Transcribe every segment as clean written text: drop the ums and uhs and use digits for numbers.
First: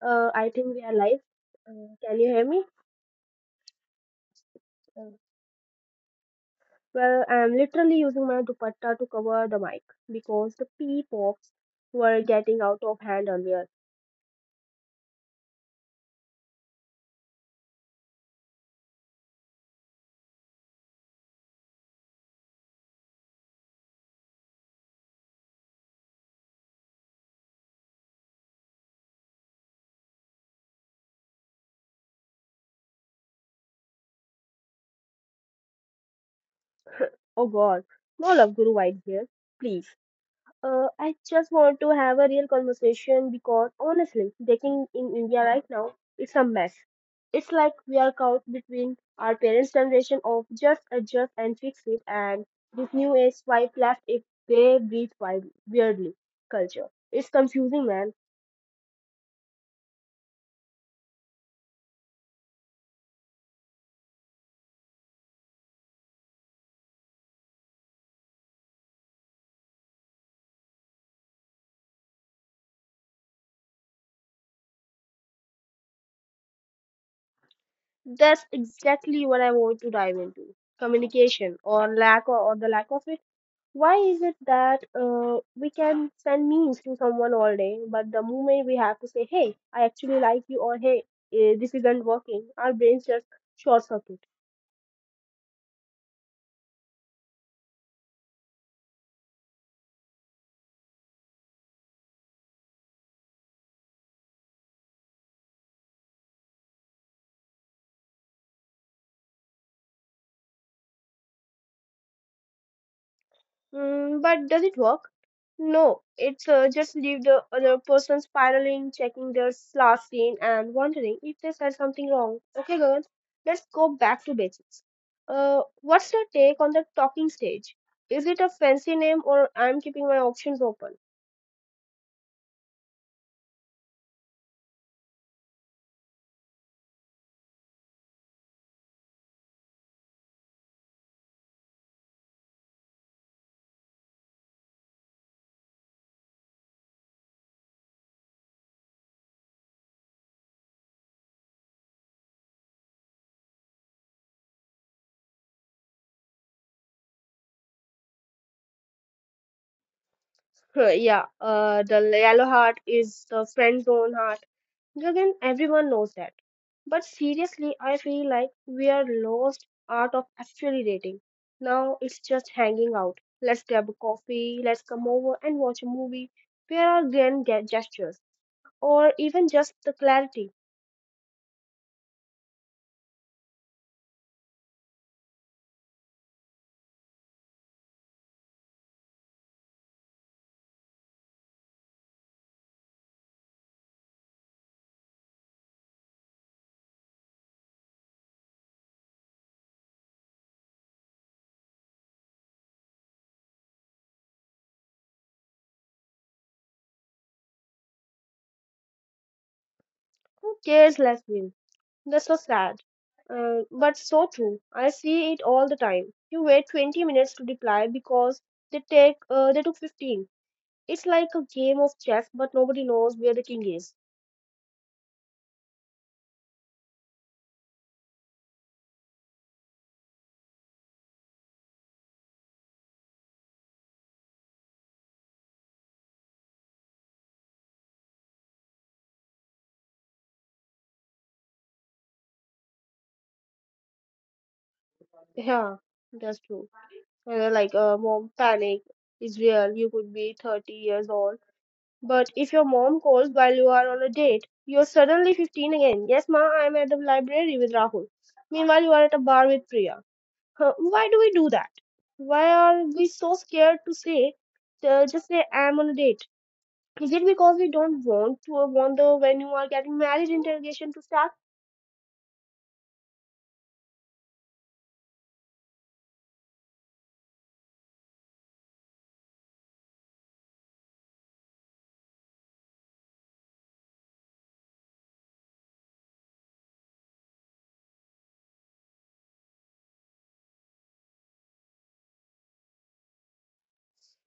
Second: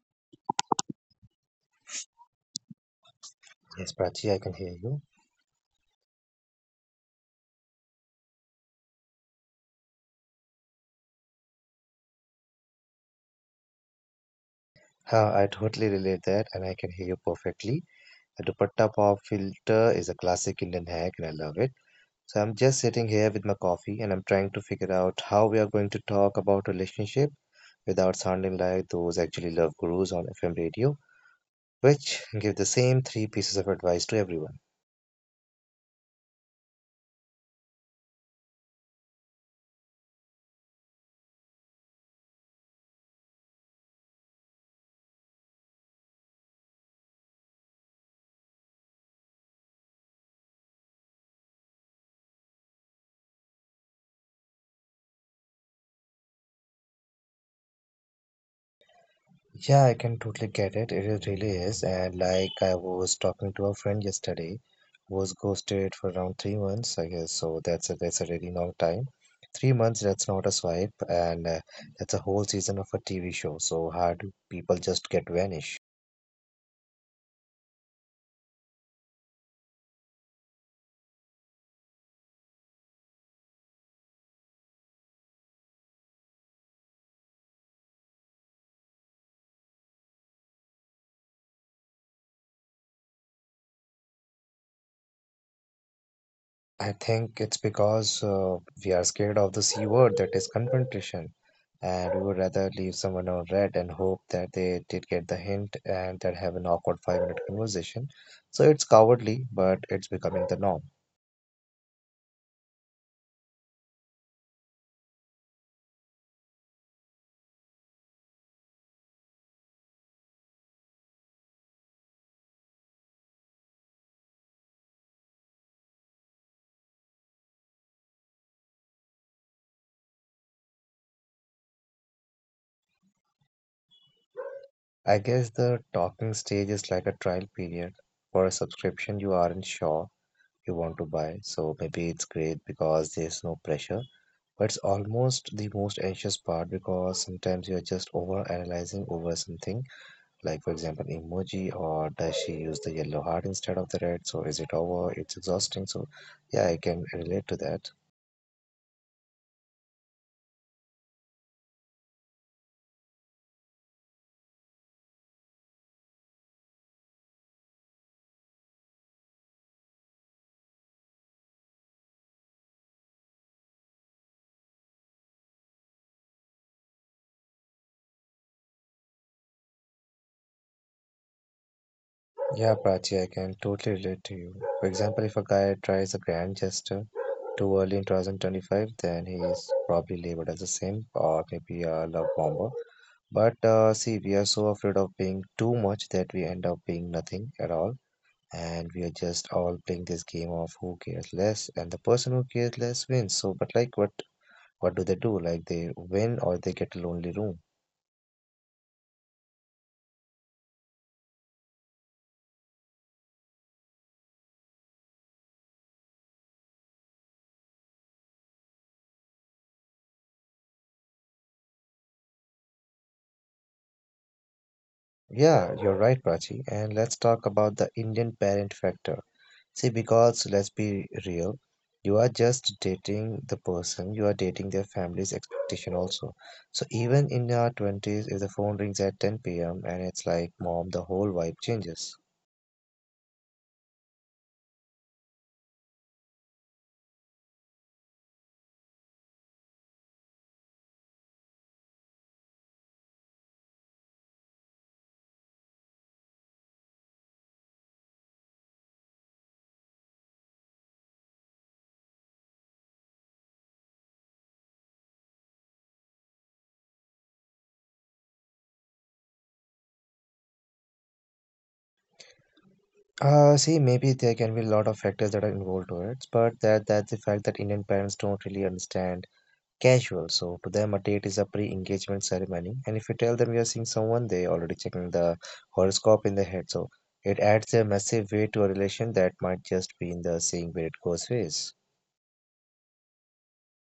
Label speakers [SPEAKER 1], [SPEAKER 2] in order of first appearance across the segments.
[SPEAKER 1] I think we are live. Can you hear me?
[SPEAKER 2] Yes, Prachi, I can hear
[SPEAKER 1] Uh,
[SPEAKER 2] you.
[SPEAKER 1] I am literally using my dupatta to cover the mic because the pee pops were getting out of hand earlier.
[SPEAKER 2] Huh, I totally relate that and I can hear you perfectly. The dupatta pop filter is a classic Indian hack and I love it. So I'm just sitting here with my coffee and I'm trying to figure out how we are going to talk about relationship without sounding like those actually love gurus on FM radio, which give the same three pieces of advice to everyone.
[SPEAKER 1] Oh god, no love guru vibes here, please. I just want to have a real conversation because honestly, dating in India right now, it's a mess. It's like we are caught between our parents' generation of just adjust and fix it and this new age swipe left if they breathe wild, weirdly culture. It's confusing, man.
[SPEAKER 2] Yeah, I can totally get it. Really is. And like I was talking to a friend yesterday, who was ghosted for around 3 months, I guess. So that's a really long time. 3 months, that's not a swipe, and that's a whole season of a TV show. So how do people just get vanish?
[SPEAKER 1] That's exactly what I want to dive into. Communication or the lack of it. Why is it that we can send memes to someone all day, but the moment we have to say, hey, I actually like you, or this isn't working, our brains just short circuit.
[SPEAKER 2] I think it's because we are scared of the C word, that is confrontation, and we would rather leave someone on red and hope that they did get the hint and that have an awkward 5 minute conversation. So it's cowardly, but it's becoming the norm.
[SPEAKER 1] Mm, but does it work? No, it's just leave the other person spiraling, checking their last scene, and wondering if they said something wrong. Okay, girls, let's go back to basics. What's your take on the talking stage? Is it a fancy name, or I'm keeping my options open?
[SPEAKER 2] I guess the talking stage is like a trial period for a subscription you aren't sure you want to buy. So maybe it's great because there's no pressure, but it's almost the most anxious part because sometimes you're just over analyzing over something, like for example emoji, or does she use the yellow heart instead of the red? So is it over? It's exhausting. So yeah, I can relate to that.
[SPEAKER 1] Yeah, the yellow heart is the friend zone heart. Gagan, everyone knows that. But seriously, I feel like we are lost art of actually dating. Now it's just hanging out. Let's grab a coffee, let's come over and watch a movie. Where are grand gestures? Or even just the clarity.
[SPEAKER 2] Yeah, Prachi, I can totally relate to you. For example, if a guy tries a grand gesture too early in 2025, then he is probably labeled as a simp or maybe a love bomber. But see, we are so afraid of being too much that we end up being nothing at all, and we are just all playing this game of who cares less, and the person who cares less wins. So, but like what do they do? Like, they win, or they get a lonely room?
[SPEAKER 1] Who cares, let's win. That's so sad. But so true. I see it all the time. You wait 20 minutes to reply because they took 15. It's like a game of chess, but nobody knows where the king is.
[SPEAKER 2] Yeah, you're right, Prachi. And let's talk about the Indian parent factor. See, because let's be real, you are just dating the person, you are dating their family's expectation also. So even in our 20s, if the phone rings at 10 p.m. and it's like, mom, the whole vibe changes.
[SPEAKER 1] Yeah, that's true. Mom panic is real. You could be 30 years old, but if your mom calls while you are on a date, you're suddenly 15 again. Yes, ma, I'm at the library with Rahul. Meanwhile, you are at a bar with Priya. Huh, why do we do that? Why are we so scared to just say I'm on a date? Is it because we don't want to want the when you are getting married interrogation to start?
[SPEAKER 2] See, maybe there can be a lot of factors that are involved to it, but that that's the fact that Indian parents don't really understand casual. So to them, a date is a pre-engagement ceremony. And if you tell them you're seeing someone, they already checking the horoscope in their head. So it adds a massive weight to a relation that might just be in the seeing where it goes phase.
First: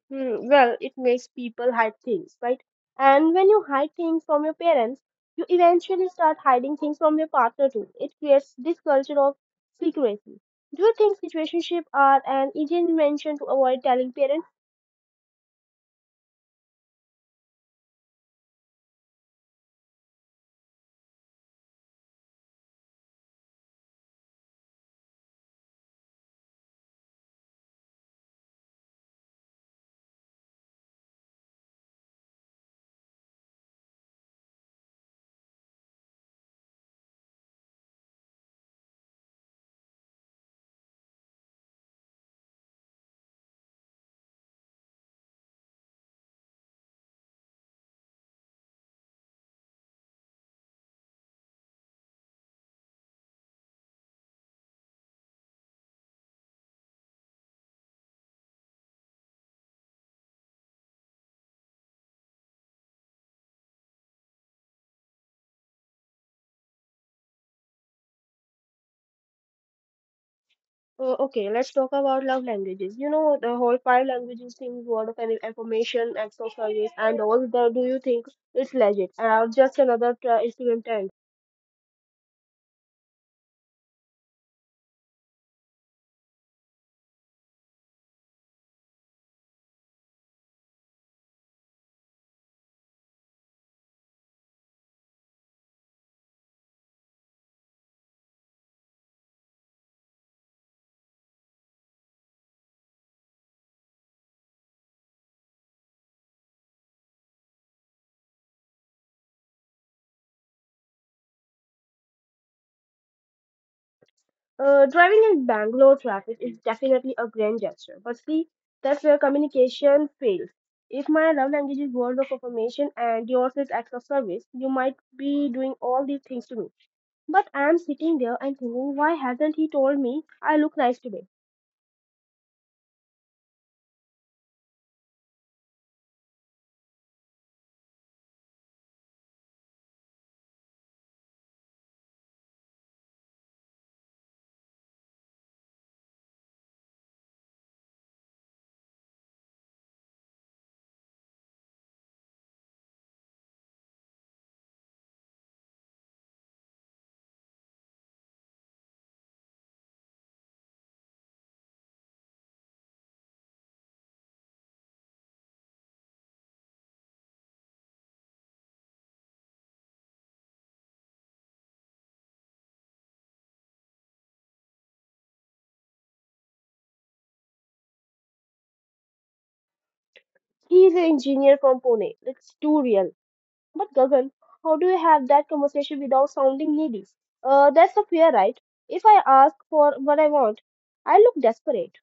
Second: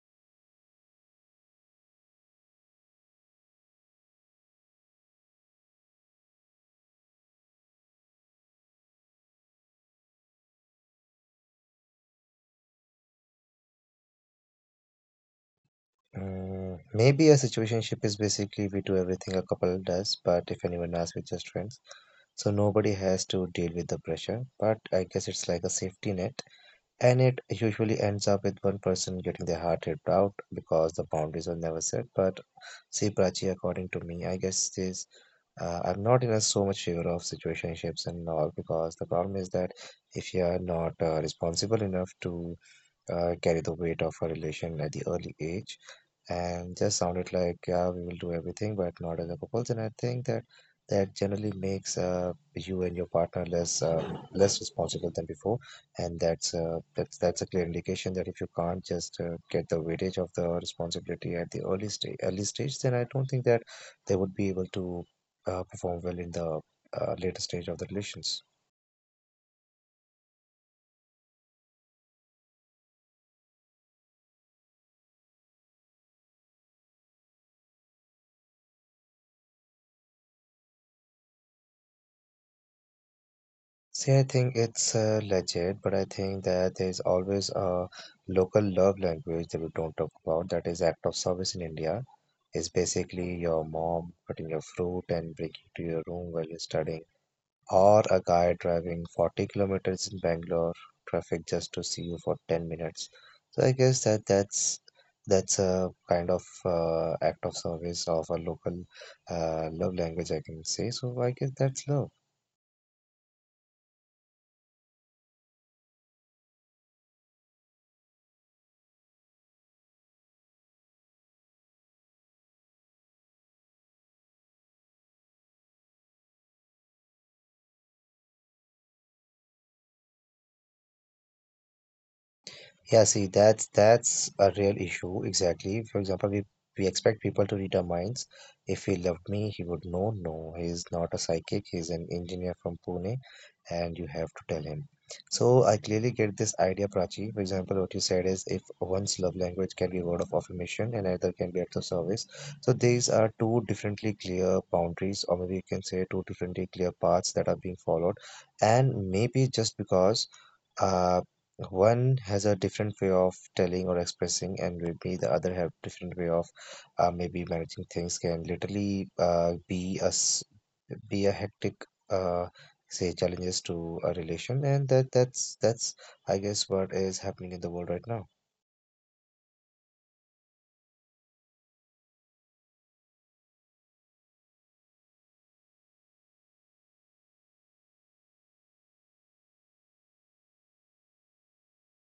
[SPEAKER 1] Hmm, well, it makes people hide things, right? And when you hide things from your parents, you eventually start hiding things from your partner too. It creates this culture of secrecy. Do you think situationships are an easy invention to avoid telling parents?
[SPEAKER 2] Maybe a situationship is basically, we do everything a couple does, but if anyone asks, we're just friends. So nobody has to deal with the pressure. But I guess it's like a safety net, and it usually ends up with one person getting their heart ripped out because the boundaries were never set. But see, Prachi, according to me, I guess this I'm not in a so much favor of situationships and all, because the problem is that, if you are not responsible enough to carry the weight of a relation at the early age, and just sounded like, yeah, we will do everything but not as a couple. And I think that that generally makes you and your partner less responsible than before. And that's a clear indication that, if you can't just get the weightage of the responsibility at the early stage, then I don't think that they would be able to perform well in the later stage of the relations.
[SPEAKER 1] Okay, let's talk about love languages. You know, the whole five languages thing, word of any information, acts of service, and all that. Do you think it's legit or just another Instagram trend?
[SPEAKER 2] See, I think it's legit, but I think that there's always a local love language that we don't talk about. That is act of service in India. Is basically your mom cutting your fruit and bringing to your room while you're studying, or a guy driving 40 kilometers in Bangalore traffic just to see you for 10 minutes. So I guess that that's a kind of act of service of a local love language, I can say. So I guess that's love.
[SPEAKER 1] Driving in Bangalore traffic is definitely a grand gesture, but see, that's where communication fails. If my love language is words of affirmation and yours is acts of service, you might be doing all these things to me. But I am sitting there and thinking, why hasn't he told me I look nice today?
[SPEAKER 2] Yeah, see, that's a real issue. Exactly. For example, we expect people to read our minds. If he loved me, he would know. No, he is not a psychic. He's an engineer from Pune, and you have to tell him. So I clearly get this idea, Prachi. For example, what you said is, if one's love language can be a word of affirmation and another can be act of service. So these are two differently clear boundaries, or maybe you can say two differently clear paths that are being followed. And maybe just because uh, one has a different way of telling or expressing, and maybe the other have different way of maybe managing things, can literally be a hectic. Say, challenges to a relation, and that's I guess what is happening in the world right now.
[SPEAKER 1] He is an engineer from Pune. It's too real. But Gagan, how do you have that conversation without sounding needy? That's the fear, right? If I ask for what I want, I look desperate.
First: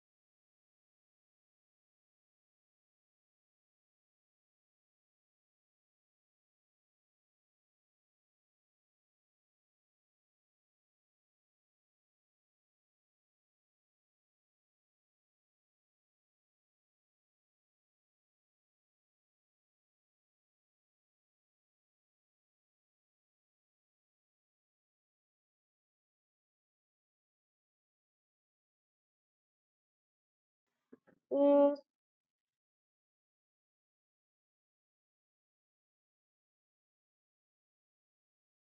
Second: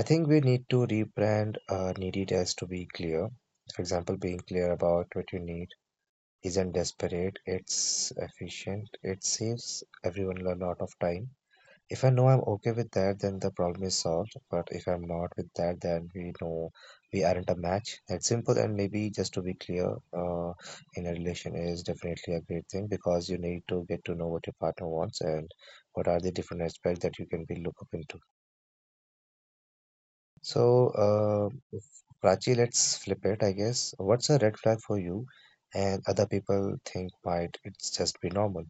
[SPEAKER 2] I think we need to rebrand need as to be clear. For example, being clear about what you need isn't desperate, it's efficient, it saves everyone a lot of time. If I know I'm okay with that, then the problem is solved. But if I'm not with that, then we know we aren't a match. That's simple. And maybe just to be clear, in a relation is definitely a great thing, because you need to get to know what your partner wants, and what are the different aspects that you can be look up into. So,
[SPEAKER 1] Mm.
[SPEAKER 2] uh, Prachi, let's flip it, I guess. What's a red flag for you, and other people think might it's just be normal?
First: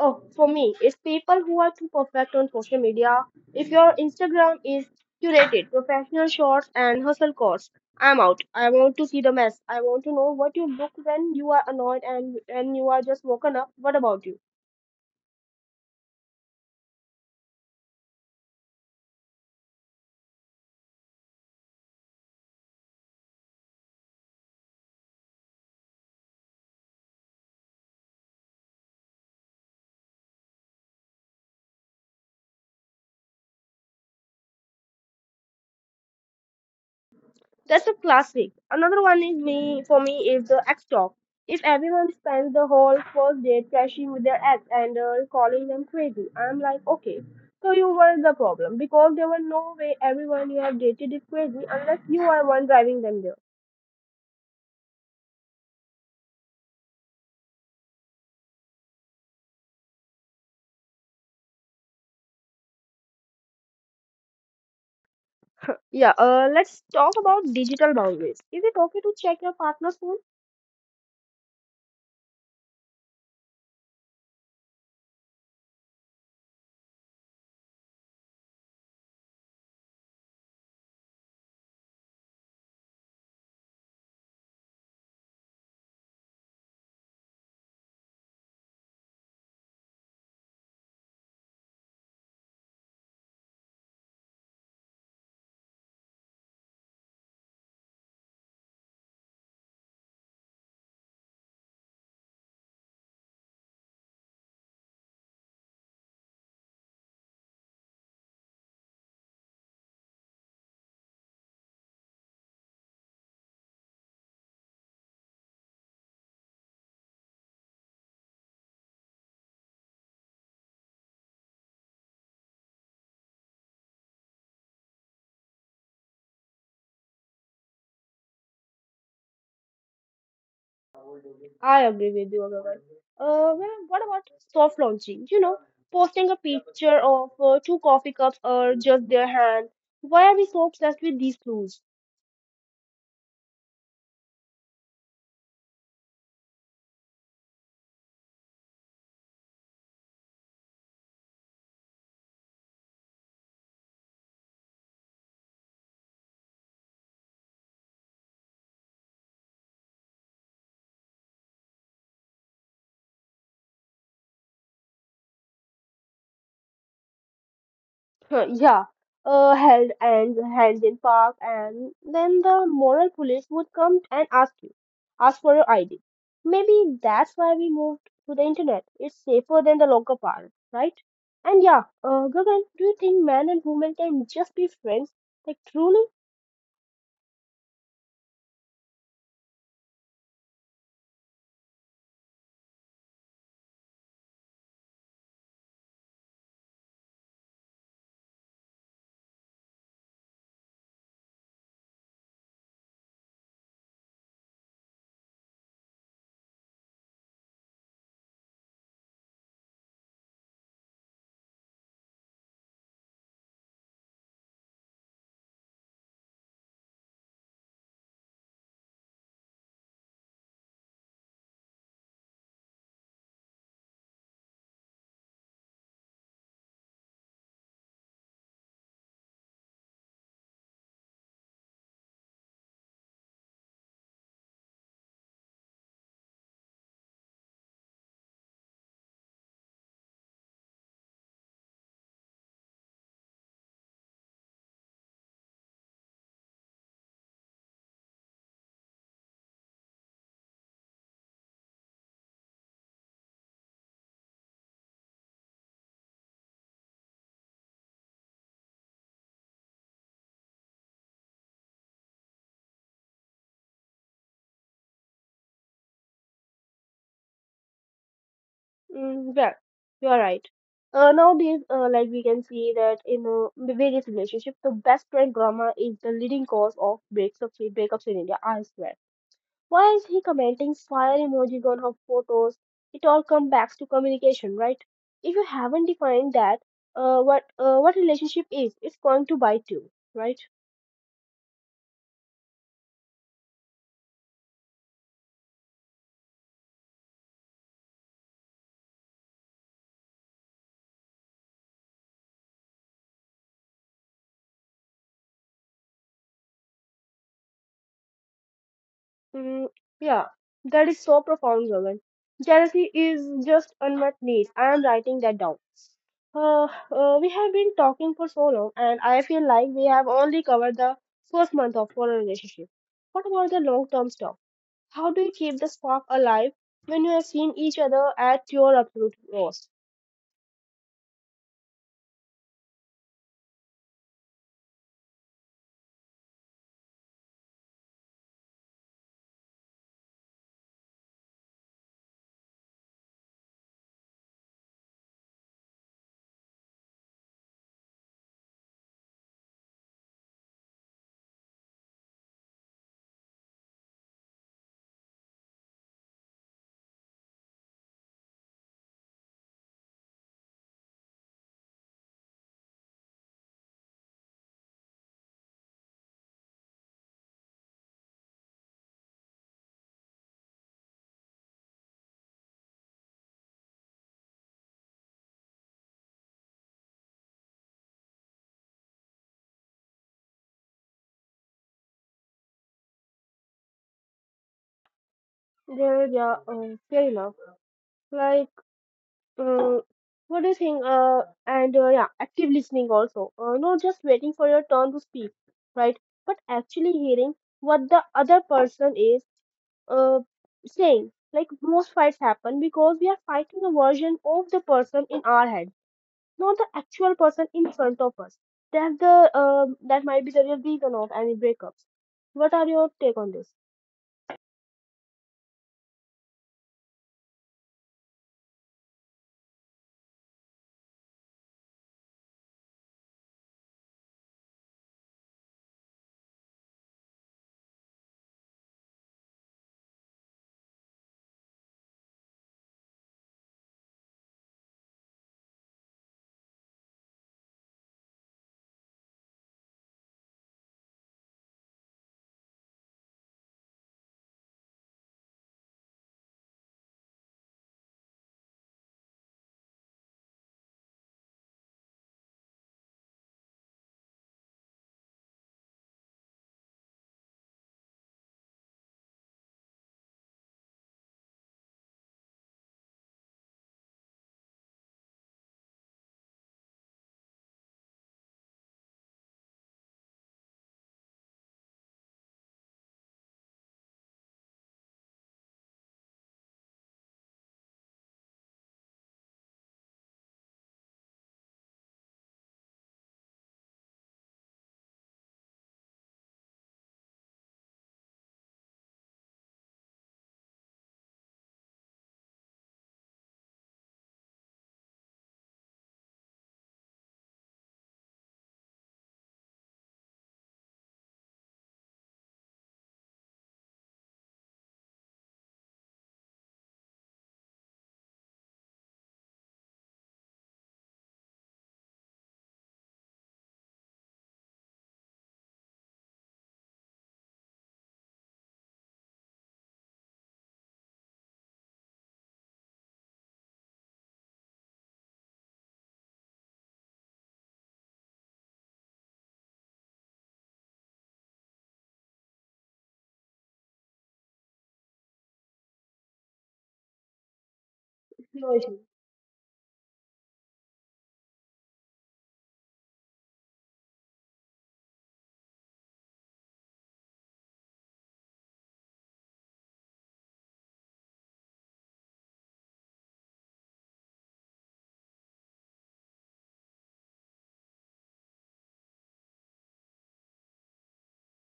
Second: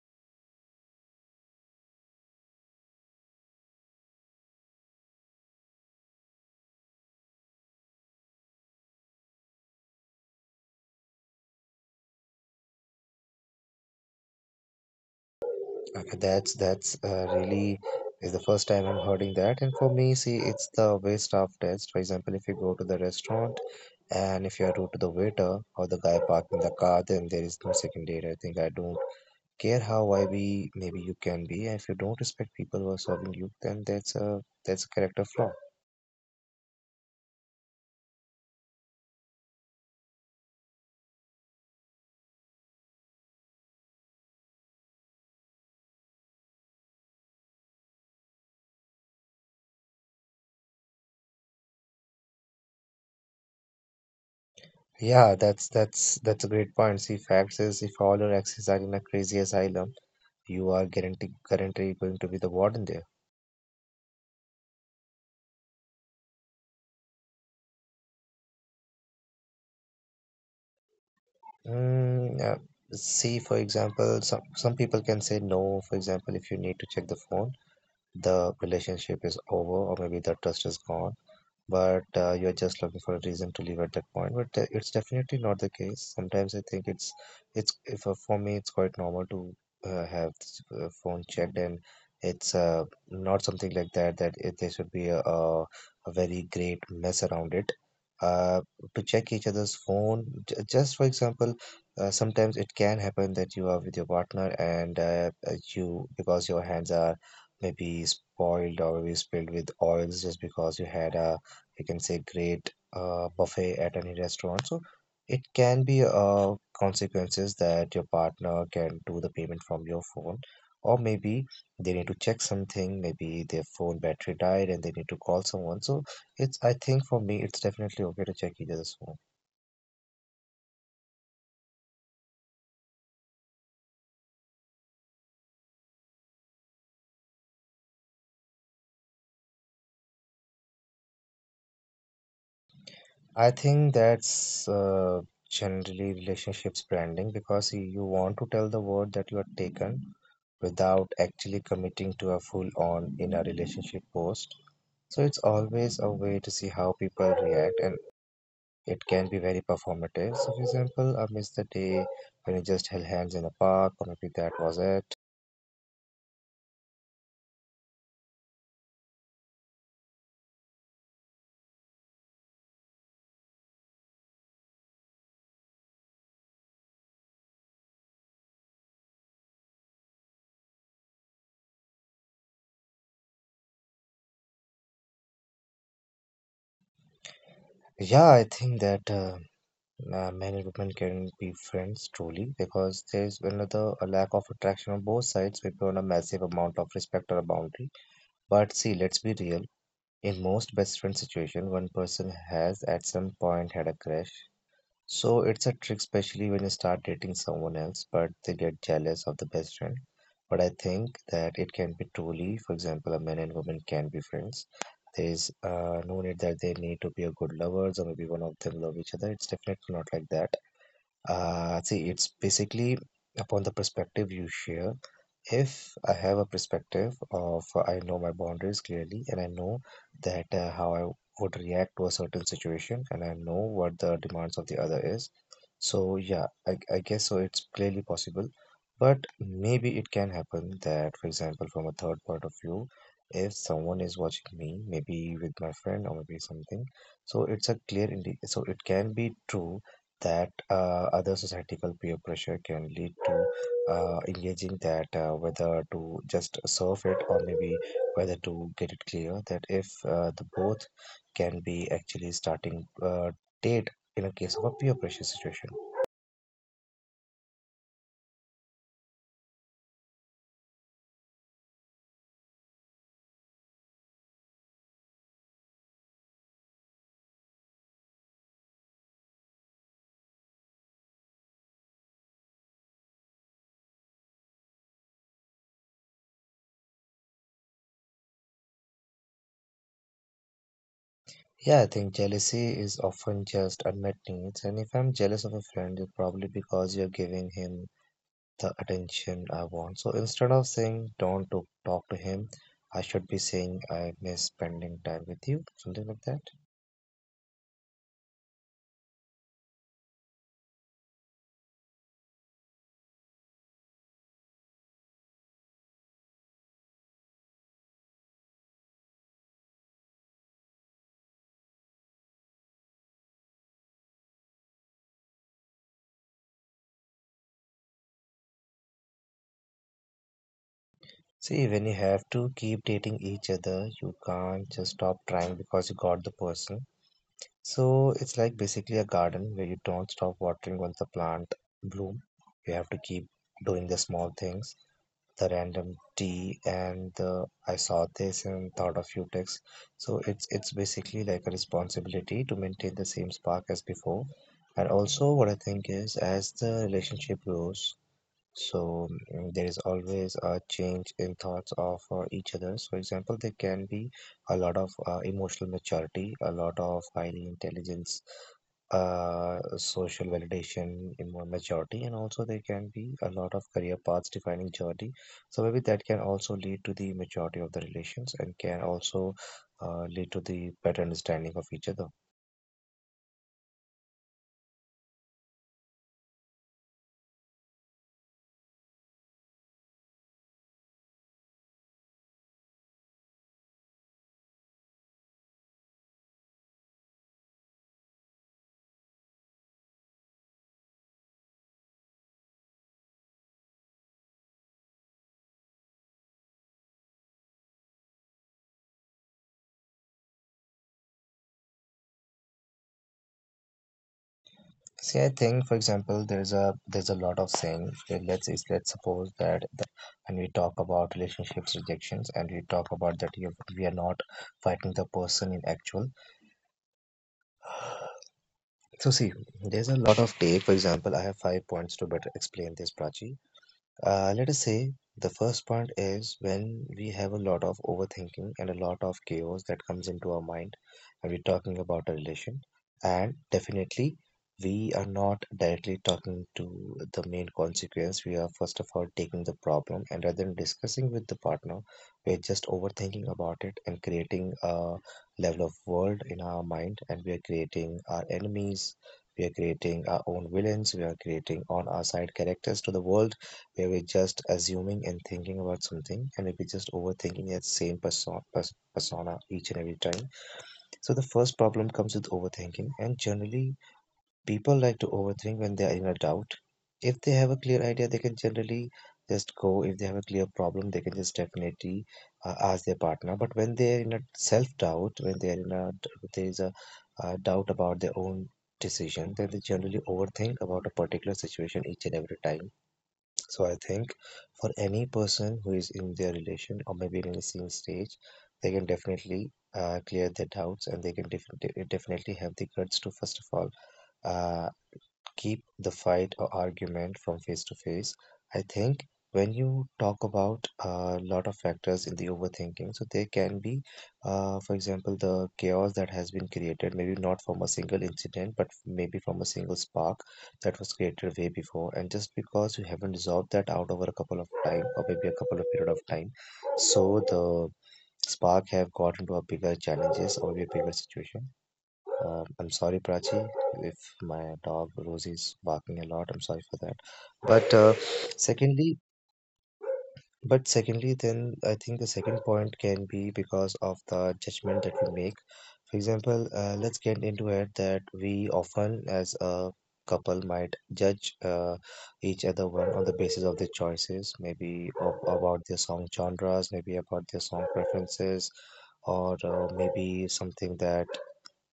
[SPEAKER 1] Oh, for me, it's people who are too perfect on social media. If your Instagram is curated, professional shots and hustle course, I'm out. I want to see the mess. I want to know what you look when you are annoyed and when you are just woken up. What about you?
[SPEAKER 2] Okay, that's really is the first time I'm hearing that. And for me, see, it's the waste of test. For example, if you go to the restaurant and if you are rude to the waiter or the guy parking the car, then there is no second date. I think I don't care how I be. Maybe you can be. And if you don't respect people who are serving you, then that's a character flaw.
[SPEAKER 1] That's a classic. Another one is me is the ex talk. If everyone spends the whole first day trashing with their ex and calling them crazy, I'm like, okay, so you were the problem because there were no way everyone you have dated is crazy unless you are one driving them there.
[SPEAKER 2] Yeah, that's a great point. See, facts is, if all your exes are in a crazy asylum, you are guaranteed going to be the warden there.
[SPEAKER 1] Yeah, let's talk about digital boundaries. Is it okay to check your partner's phone?
[SPEAKER 2] Mm, uh, see, for example, some people can say no. For example, if you need to check the phone, the relationship is over, or maybe the trust is gone. But you're just looking for a reason to leave at that point. But it's definitely not the case sometimes. I think it's if, for me it's quite normal to have this, phone checked. And it's not something like that, there should be a very great mess around it, uh, to check each other's phone, just for example. Sometimes it can happen that you are with your partner, and you, because your hands are maybe spoiled or maybe spilled with oils, just because you had a, you can say, great buffet at any restaurant. So it can be consequences that your partner can do the payment from your phone. Or maybe they need to check something, maybe their phone battery died and they need to call someone. So it's I think for me it's definitely okay to check each other's phone.
[SPEAKER 1] I agree with you, Agarwal. What about soft launching? You know, posting a picture of two coffee cups or just their hand. Why are we so obsessed with these clues?
[SPEAKER 2] I think that's generally relationships branding, because you want to tell the world that you are taken, without actually committing to a full on in a relationship post. So it's always a way to see how people react, and it can be very performative. So for example, I missed the day when we just held hands in a park, or maybe that was it.
[SPEAKER 1] Huh, yeah, held and hand in park, and then the moral police would come and ask you, ask for your ID. Maybe that's why we moved to the internet. It's safer than the local park, right? And yeah, Gagan, do you think man and woman can just be friends? Like truly?
[SPEAKER 2] Yeah, I think that men and women can be friends truly, because there's another a lack of attraction on both sides, maybe on a massive amount of respect or a boundary. But see, let's be real. In most best friend situation, one person has at some point had a crush. So it's a trick, especially when you start dating someone else, but they get jealous of the best friend. But I think that it can be truly, for example, a man and woman can be friends. There is no need that they need to be a good lovers, or maybe one of them love each other. It's definitely not like that. See, it's basically upon the perspective you share. If I have a perspective of I know my boundaries clearly, and I know that how I would react to a certain situation, and I know what the demands of the other is. So yeah, I guess so it's clearly possible. But maybe it can happen that, for example, from a third point of view, if someone is watching me, maybe with my friend or maybe something, so it's a clear indi so it can be true that other societal peer pressure can lead to engaging that whether to just serve it, or maybe whether to get it clear that if the both can be actually starting date in a case of a peer pressure situation.
[SPEAKER 1] Yeah, you are right. Nowadays, we can see that in the various relationships, the best friend drama is the leading cause of breakups in India, I swear. Why is he commenting fire emojis on her photos? It all comes back to communication, right? If you haven't defined that, what relationship is, it's going to bite you, right?
[SPEAKER 2] Yeah, I think jealousy is often just unmet needs, and if I'm jealous of a friend, it's probably because you're giving him the attention I want. So instead of saying don't to talk to him, I should be saying I miss spending time with you, something like that.
[SPEAKER 1] Mm, yeah, that is so profound, Gagan. Jealousy is just unmet needs. I am writing that down. Uh, we have been talking for so long, and I feel like we have only covered the first month of our relationship. What about the long-term stuff? How do you keep the spark alive when you have seen each other at your absolute worst?
[SPEAKER 2] See, when you have to keep dating each other, you can't just stop trying because you got the person. So it's like basically a garden where you don't stop watering once the plant bloom. You have to keep doing the small things, the random tea and the I saw this and thought of you text. So it's basically like a responsibility to maintain the same spark as before. And also what I think is, as the relationship grows, so there is always a change in thoughts of each other. For example, there can be a lot of emotional maturity, a lot of highly intelligence, social validation, maturity, and also there can be a lot of career paths defining journey. So maybe that can also lead to the maturity of the relations and can also lead to the better understanding of each other.
[SPEAKER 1] Yeah, yeah, fair enough. Like. Uh, what do you think? And Yeah, active listening also. Not just waiting for your turn to speak, right? But actually hearing what the other person is uh, saying. Like most fights happen because we are fighting a version of the person in our head, not the actual person in front of us. That might be the real reason of any breakups. What are your take on this?
[SPEAKER 2] See, I think, for example, there's a lot of saying. Let's let's suppose that when we talk about relationships rejections, and we talk about that we are not fighting the person in actual. So see, there's a lot of take. For example, I have 5 points to better explain this, Prachi. Let us say the first point is when we have a lot of overthinking and a lot of chaos that comes into our mind, and we're talking about a relation. And definitely we are not directly talking to the main consequence. We are first of all taking the problem, and rather than discussing with the partner, we're just overthinking about it and creating a level of world in our mind, and we are creating our enemies. We are creating our own villains. We are creating on our side characters to the world where we're just assuming and thinking about something, and we're just overthinking that same persona each and every time. So the first problem comes with overthinking, and generally people like to overthink when they are in a doubt. If they have a clear idea, they can generally just go. If they have a clear problem, they can just definitely ask their partner. But when they're in a self-doubt, when they're in a there is a doubt about their own decision, then they generally overthink about a particular situation each and every time. So I think for any person who is in their relation, or maybe in the same stage, they can definitely clear their doubts, and they can definitely have the guts to first of all uh, keep the fight or argument from face to face. I think when you talk about a lot of factors in the overthinking, so there can be, for example, the chaos that has been created, maybe not from a single incident, but maybe from a single spark that was created way before. And just because you haven't resolved that out over a couple of time, or maybe a couple of period of time, so the spark have got into a bigger challenges, or maybe a bigger situation. I'm sorry, Prachi, if my dog Rosie is barking a lot. I'm sorry for that. But uh,
[SPEAKER 1] No
[SPEAKER 2] secondly,
[SPEAKER 1] issue.
[SPEAKER 2] but secondly, then I think the second point can be because of the judgment that we make. For example, let's get into it that we often, as a couple, might judge each other one on the basis of their choices, maybe about their song genres, maybe about their song preferences, or maybe something that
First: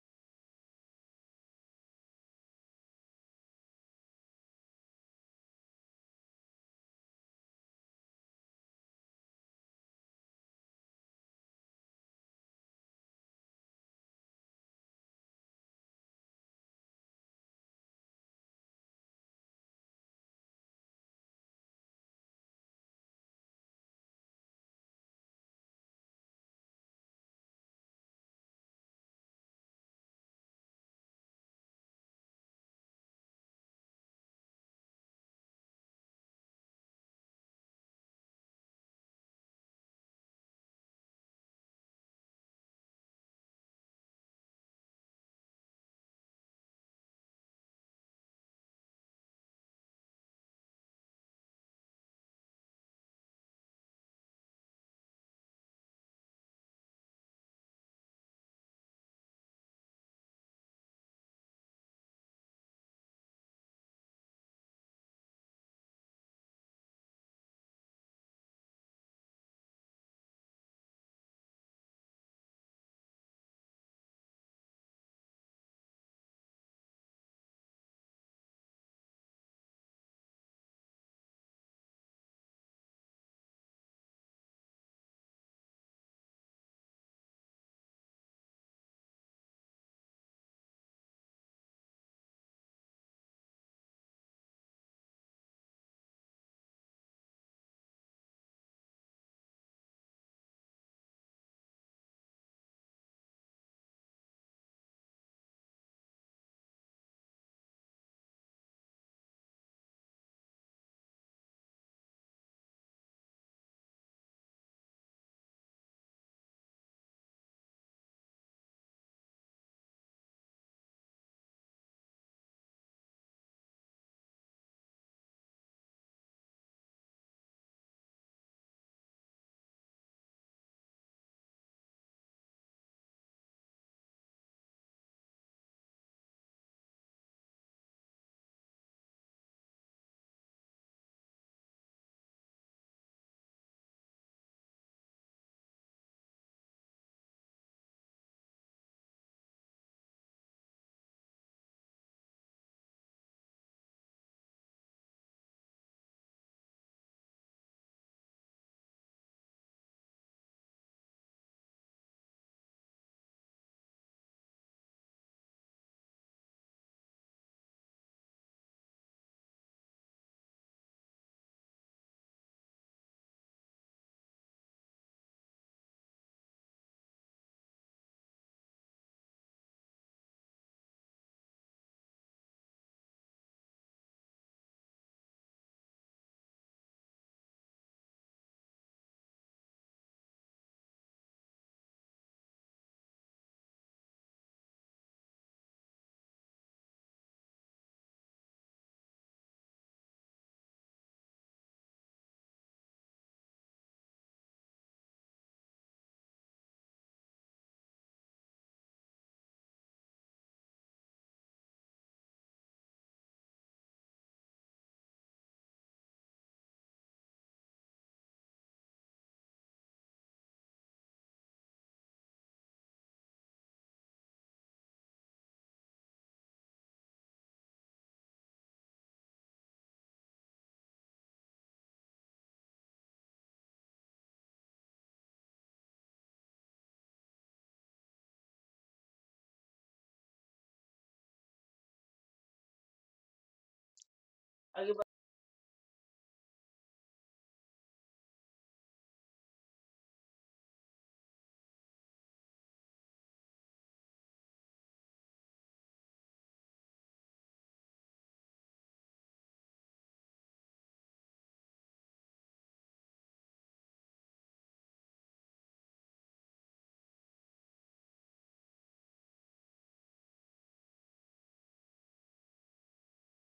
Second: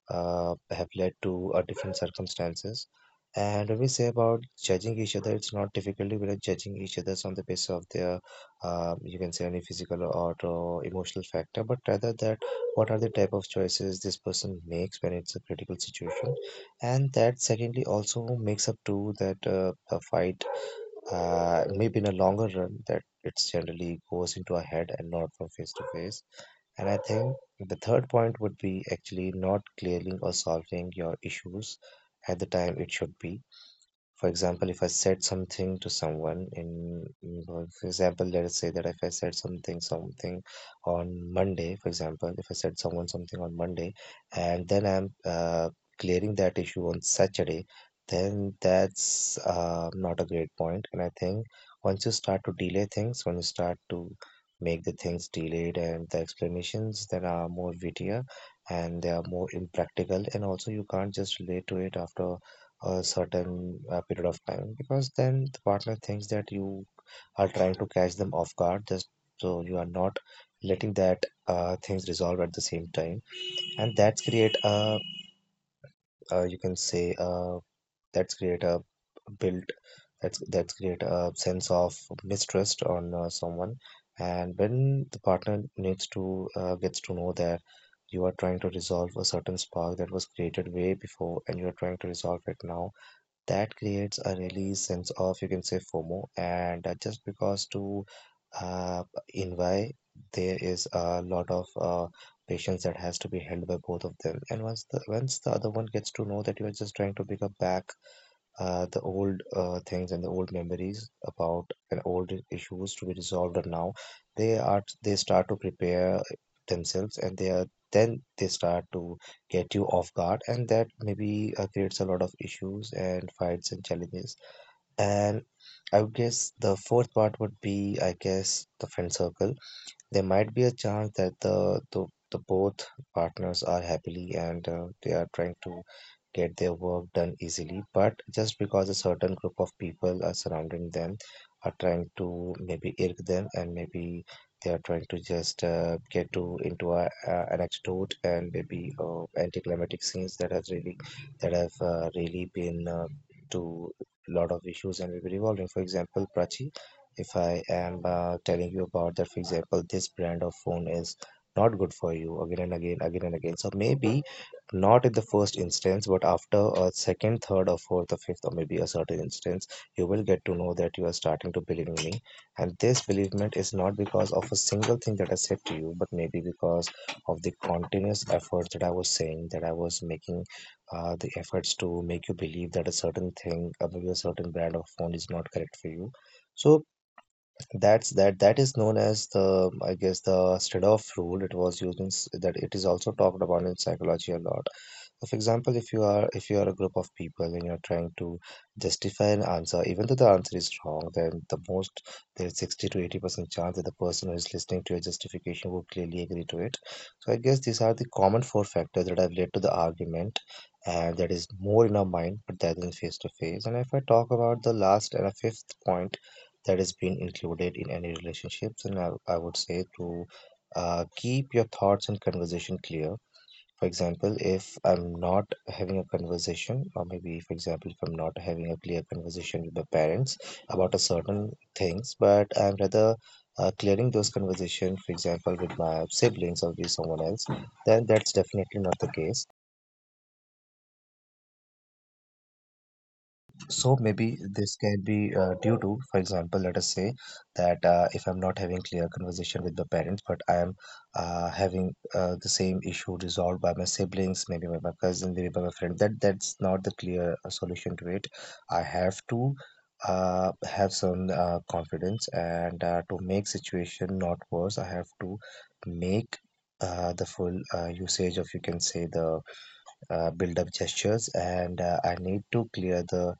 [SPEAKER 2] have led to different circumstances. And when we say about judging each other, it's not difficulty. We are judging each other on the basis of their, you can say, any physical or emotional factor, but rather that what are the type of choices this person makes when it's a critical situation. And that secondly also makes up to that a fight, maybe in a longer run, that it's generally goes into a head and not from face to face. And I think the third point would be actually not clearing or solving your issues at the time it should be. For example, if I said something to someone in, for example, let us say that if I said something, something on Monday, for example, if I said someone something on Monday, and then I'm clearing that issue on Saturday, then that's not a great point. And I think once you start to delay things, when you start to make the things delayed, and the explanations that are more wittier, and they are more impractical, and also you can't just relate to it after a certain period of time, because then the partner thinks that you are trying to catch them off guard, just so you are not letting that things resolve at the same time. And that's create a you can say that's create a built that's create a sense of mistrust on someone. And when the partner needs to gets to know that you are trying to resolve a certain spark that was created way before, and you are trying to resolve it now, that creates a really sense of you can say FOMO. And just because to uh, in why there is a lot of patience that has to be held by both of them. And once the other one gets to know that you are just trying to pick up back the old things, and the old memories about, and old issues to be resolved or now, they start to prepare themselves, and they are then they start to get you off guard. And that maybe creates a lot of issues and fights and challenges. And I would guess the fourth part would be, I guess, the friend circle. There might be a chance that the both partners are happily, and they are trying to get their work done easily, but just because a certain group of people are surrounding them, are trying to maybe irk them, and maybe they are trying to just get to into a anecdote, and maybe anticlimactic scenes that have really, that have really been to lot of issues and will be revolving. For example, Prachi, if I am telling you about that, for example, this brand of phone is not good for you, again and again, again and again. So maybe not in the first instance, but after a second, third, or fourth, or fifth, or maybe a certain instance, you will get to know that you are starting to believe in me. And this believement is not because of a single thing that I said to you, but maybe because of the continuous effort that I was saying, that I was making the efforts to make you believe that a certain thing, or maybe a certain brand of phone is not correct for you. So that is known as the, I guess, the Stradov rule. It was used in that it is also talked about in psychology a lot. So for example, if you are, if you are a group of people and you're trying to justify an answer, even though the answer is wrong, then the most, there's 60 to 80% chance that the person who is listening to your justification would clearly agree to it. So I guess these are the common four factors that have led to the argument. And that is more in our mind, but that in face to face. And if I talk about the last and a fifth point, that is being included in any relationships and I would say to keep your thoughts and conversation clear. For example, if I'm not having a conversation, or maybe for example if I'm not having a clear conversation with my parents about a certain things, but I'm rather clearing those conversation, for example, with my siblings or with someone else, then that's definitely not the case. So maybe this can be due to, for example, let us say that if I'm not having clear conversation with the parents, but I am having the same issue resolved by my siblings, maybe by my cousin, maybe by my friend. That's not the clear solution to it. I have to have some confidence, and to make situation not worse, I have to make the full usage of, you can say, the build up gestures, and I need to clear the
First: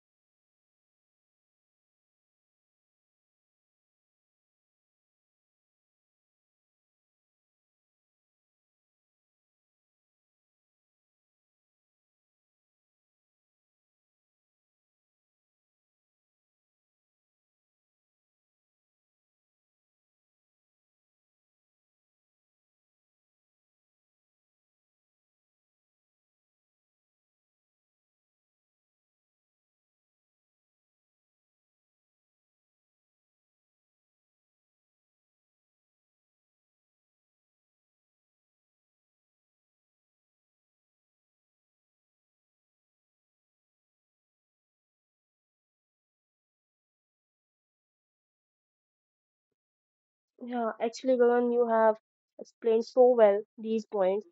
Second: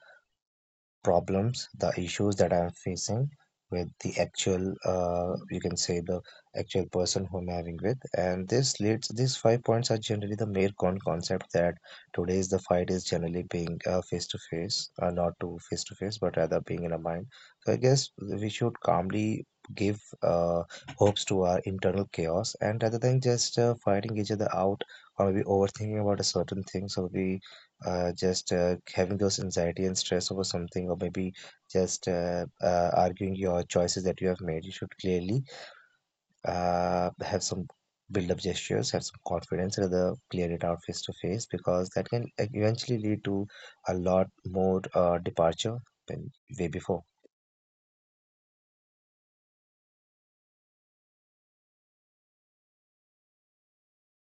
[SPEAKER 2] problems, the issues that I'm facing with the actual, you can say, the actual person whom I'm having with. And this leads, these 5 points are generally the mere concept that today's the fight is generally being face to face, not to face to face, but rather being in a mind. So I guess we should calmly give hopes to our internal chaos, and rather than just fighting each other out or maybe overthinking about a certain thing. So we just having those anxiety and stress over something, or maybe just arguing your choices that you have made, you should clearly have some build up gestures, have some confidence, rather clear it out face to face, because that can eventually lead to a lot more departure than way before.
[SPEAKER 1] Yeah, actually, Gagan, you have explained so well these points.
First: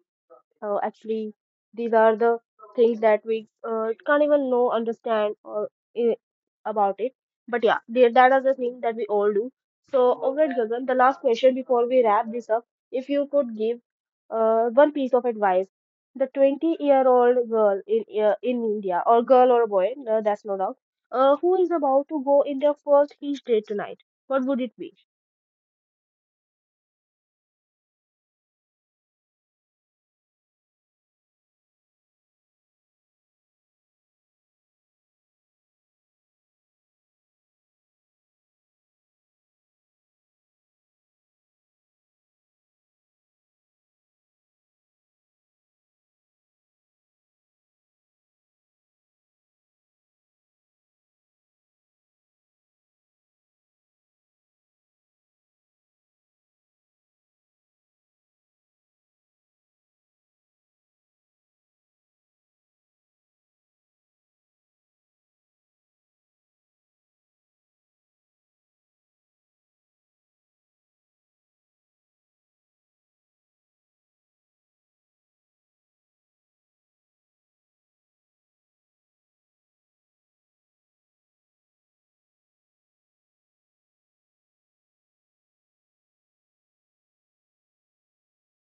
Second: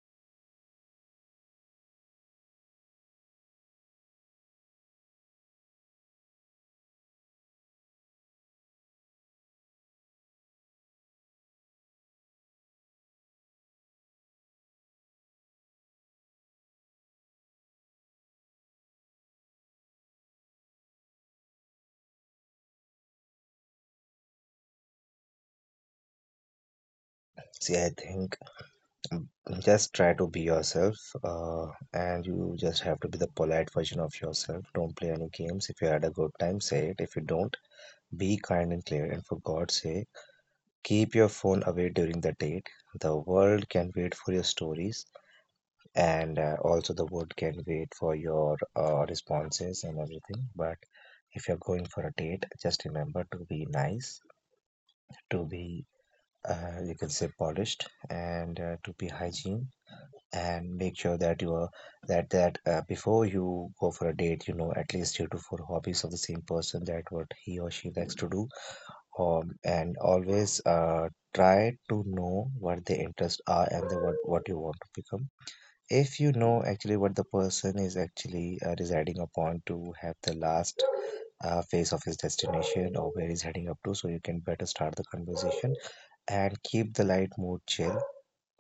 [SPEAKER 1] Actually these are the things that we can't even know understand or uh, about it, but yeah that are the things that we all do. So alright, Gagan, the last question before we wrap this up, if you could give one piece of advice the 20-year-old girl in India or girl or boy, no, that's no doubt, who is about to go in their first beach date tonight, what would it be?
[SPEAKER 2] See, I think um, just try to be yourself uh, and you just have to be the polite version of yourself. Don't play any games. If you had a good time, say it. If you don't, be kind and clear, and for God's sake, keep your phone away during the date. The world can wait for your stories, and also the world can wait for your responses and everything. But if you're going for a date, just remember to be nice, to be, you can say, polished, and to be hygiene. And make sure that you are that that before you go for a date, you know at least three to four hobbies of the same person, that what he or she likes to do. And always try to know what the interests are, and the, what you want to become. If you know actually what the person is actually residing upon to have the last phase of his destination, or where he's heading up to, so you can better start the conversation and keep the light mood chill.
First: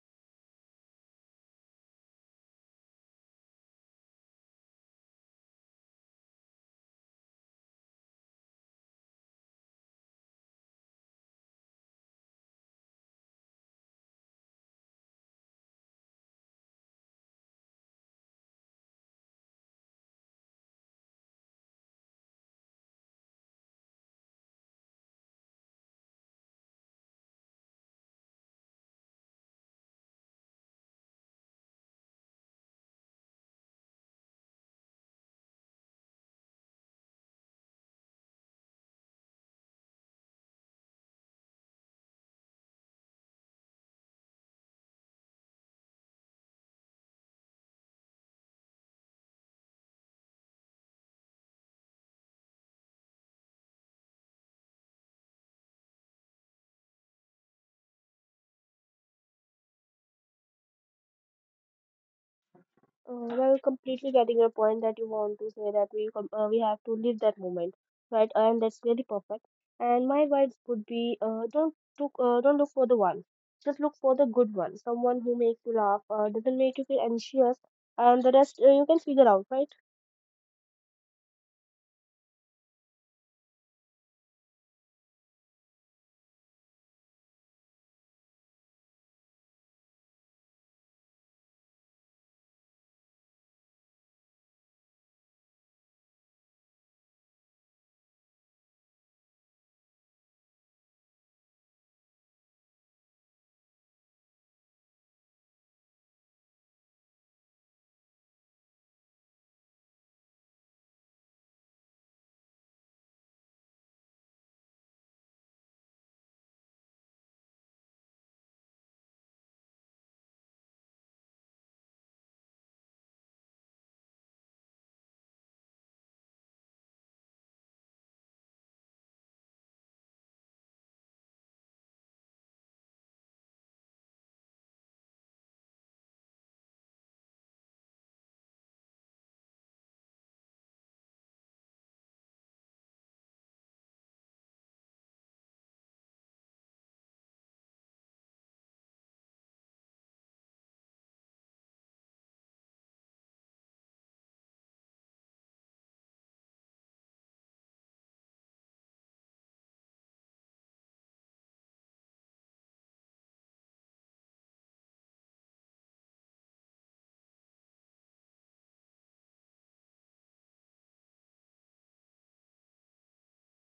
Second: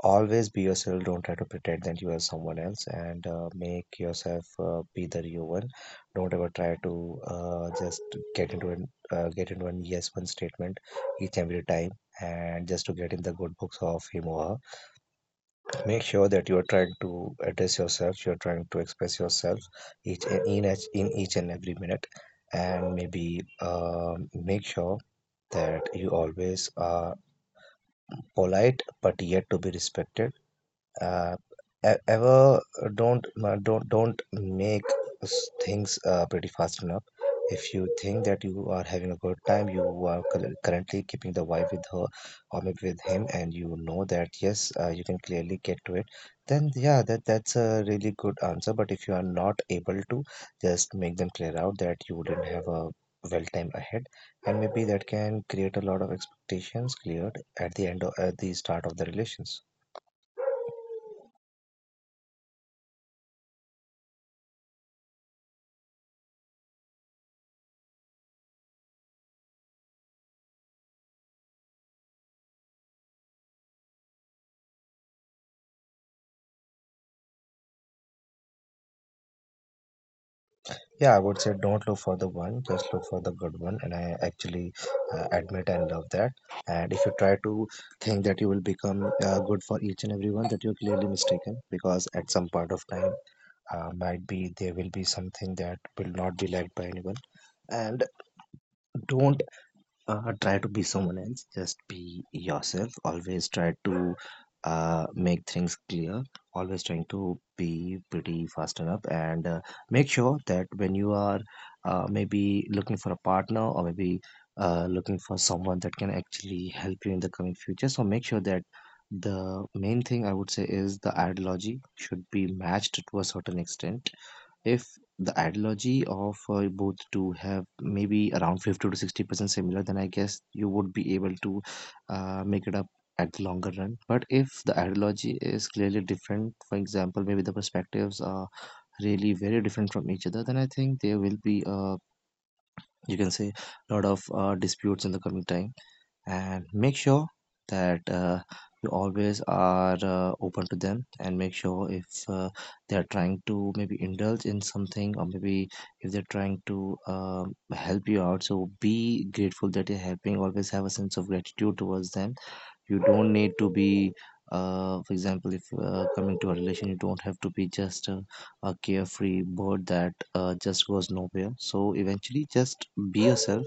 [SPEAKER 2] Always be yourself, don't try to pretend that you are someone else, and make yourself be the real one. Don't ever try to just get into an yes one statement each and every time, and just to get in the good books of him or her. Make sure that you are trying to address yourself, you are trying to express yourself each and every minute. And maybe make sure that you always are polite but yet to be respected. uh, Ever don't make things pretty fast enough. If you think that you are having a good time, you are currently keeping the vibe with her, or maybe with him, and you know that, yes, you can clearly get to it, then yeah, that's a really good answer. But if you are not able to, just make them clear out that you wouldn't have a well time ahead, and maybe that can create a lot of expectations cleared at at the start of the relations.
[SPEAKER 1] Completely getting your point that you want to say that we have to live that moment, right? And that's really perfect. And my advice would be, don't look for the one. Just look for the good one, someone who makes you laugh, doesn't make you feel anxious, and the rest you can figure out, right?
[SPEAKER 2] Yeah, I would say don't look for the one, just look for the good one. And I actually admit and love that. And if you try to think that you will become good for each and every one, that you're clearly mistaken, because at some point of time, might be there will be something that will not be liked by anyone. And don't try to be someone else, just be yourself. Always try to make things clear, always trying to be pretty fast enough. And make sure that when you are maybe looking for a partner, or maybe looking for someone that can actually help you in the coming future, so make sure that the main thing I would say is the ideology should be matched to a certain extent. If the ideology of both two have maybe around 50 to 60% similar, then I guess you would be able to make it up at the longer run. But if the ideology is clearly different, for example, maybe the perspectives are really very different from each other, then I think there will be, you can say, a lot of disputes in the coming time. And make sure that you always are open to them, and make sure if they are trying to maybe indulge in something, or maybe if they're trying to help you out, so be grateful that you're helping. Always have a sense of gratitude towards them. You don't need to be for example, if coming to a relation, you don't have to be just a carefree bird that just goes nowhere. So eventually, just be yourself.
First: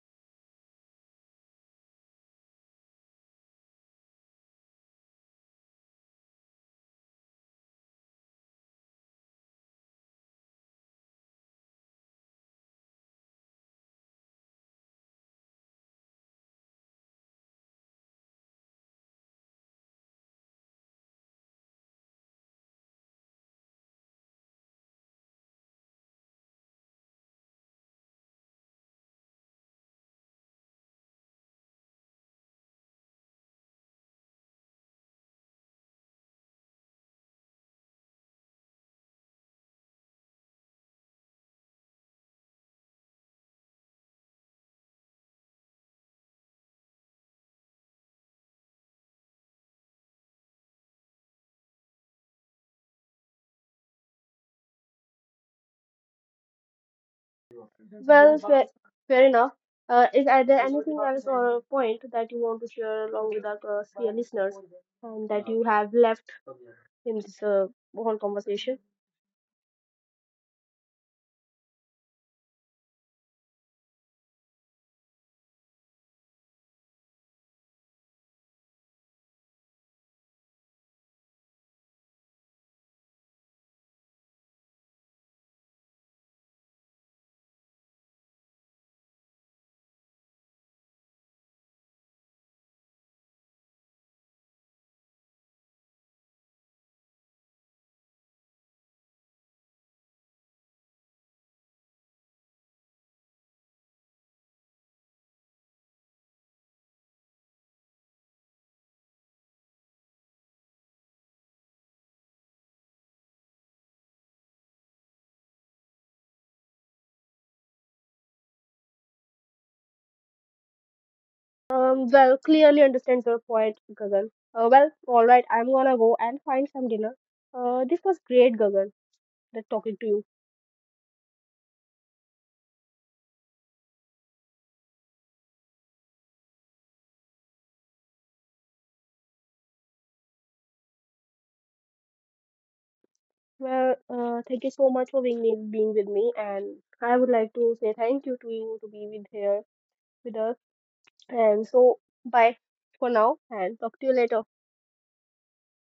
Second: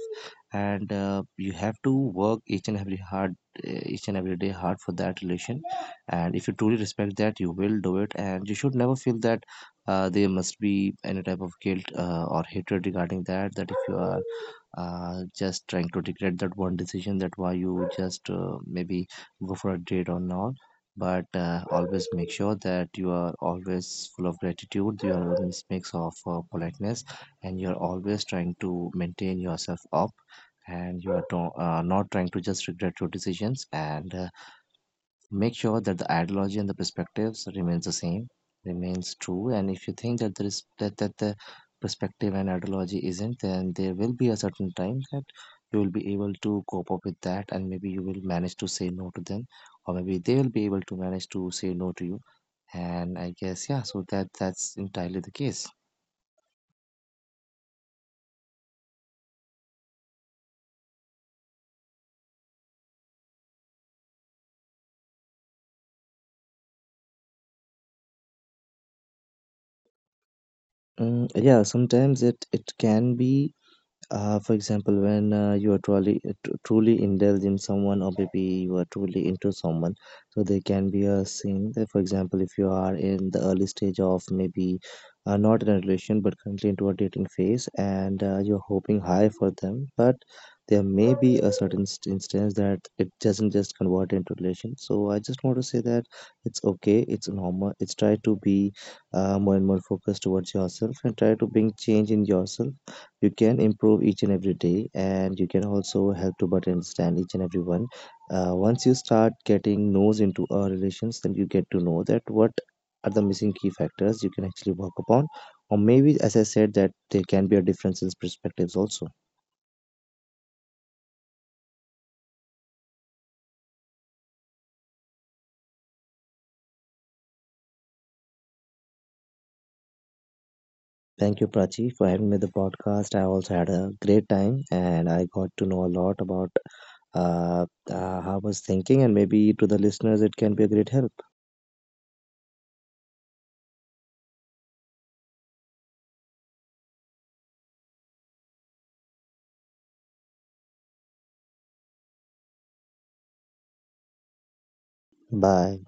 [SPEAKER 2] And you have to work each and every hard, each and every day hard for that relation. And if you truly respect that, you will do it, and you should never feel that there must be any type of guilt or hatred regarding that, that if you are just trying to regret that one decision, that why you just maybe go for a date or not. But always make sure that you are always full of gratitude, you are always mix of politeness, and you're always trying to maintain yourself up. And you are not trying to just regret your decisions, and make sure that the ideology and the perspectives remains the same, remains true. And if you think that there is that the perspective and ideology isn't, then there will be a certain time that you will be able to cope up with that, and maybe you will manage to say no to them, or maybe they will be able to manage to say no to you. And I guess, yeah, so that's entirely the case.
[SPEAKER 1] Well, fair enough. Is are there anything else or a point that you want to share along with our dear listeners, and that you have left in this whole conversation?
[SPEAKER 2] Mm, yeah, sometimes it can be for example, when you are truly truly indulge in someone, or maybe you are truly into someone, so there can be a scene. That, for example, if you are in the early stage of maybe not in a relation but currently into a dating phase, and you're hoping high for them, but there may be a certain instance that it doesn't just convert into relation. So I just want to say that it's okay, it's normal. It's try to be more and more focused towards yourself, and try to bring change in yourself. You can improve each and every day, and you can also help to better understand each and everyone. Once you start getting knows into relations, then you get to know that what are the missing key factors you can actually work upon. Or maybe, as I said, that there can be a difference in perspectives also.
[SPEAKER 1] Clearly understands your point, Gagan. All right, I'm gonna go and find some dinner. This was great, Gagan, that talking to you.
[SPEAKER 2] Thank you, Prachi, for having me the podcast. I also had a great time, and I got to know a lot about uh, how I was thinking, and maybe to the listeners it can be a great help.
[SPEAKER 1] Well, thank you so much for being with me, and I would like to say thank you to you to be with here with us. And so, bye for now, and talk to you later.
[SPEAKER 2] Bye.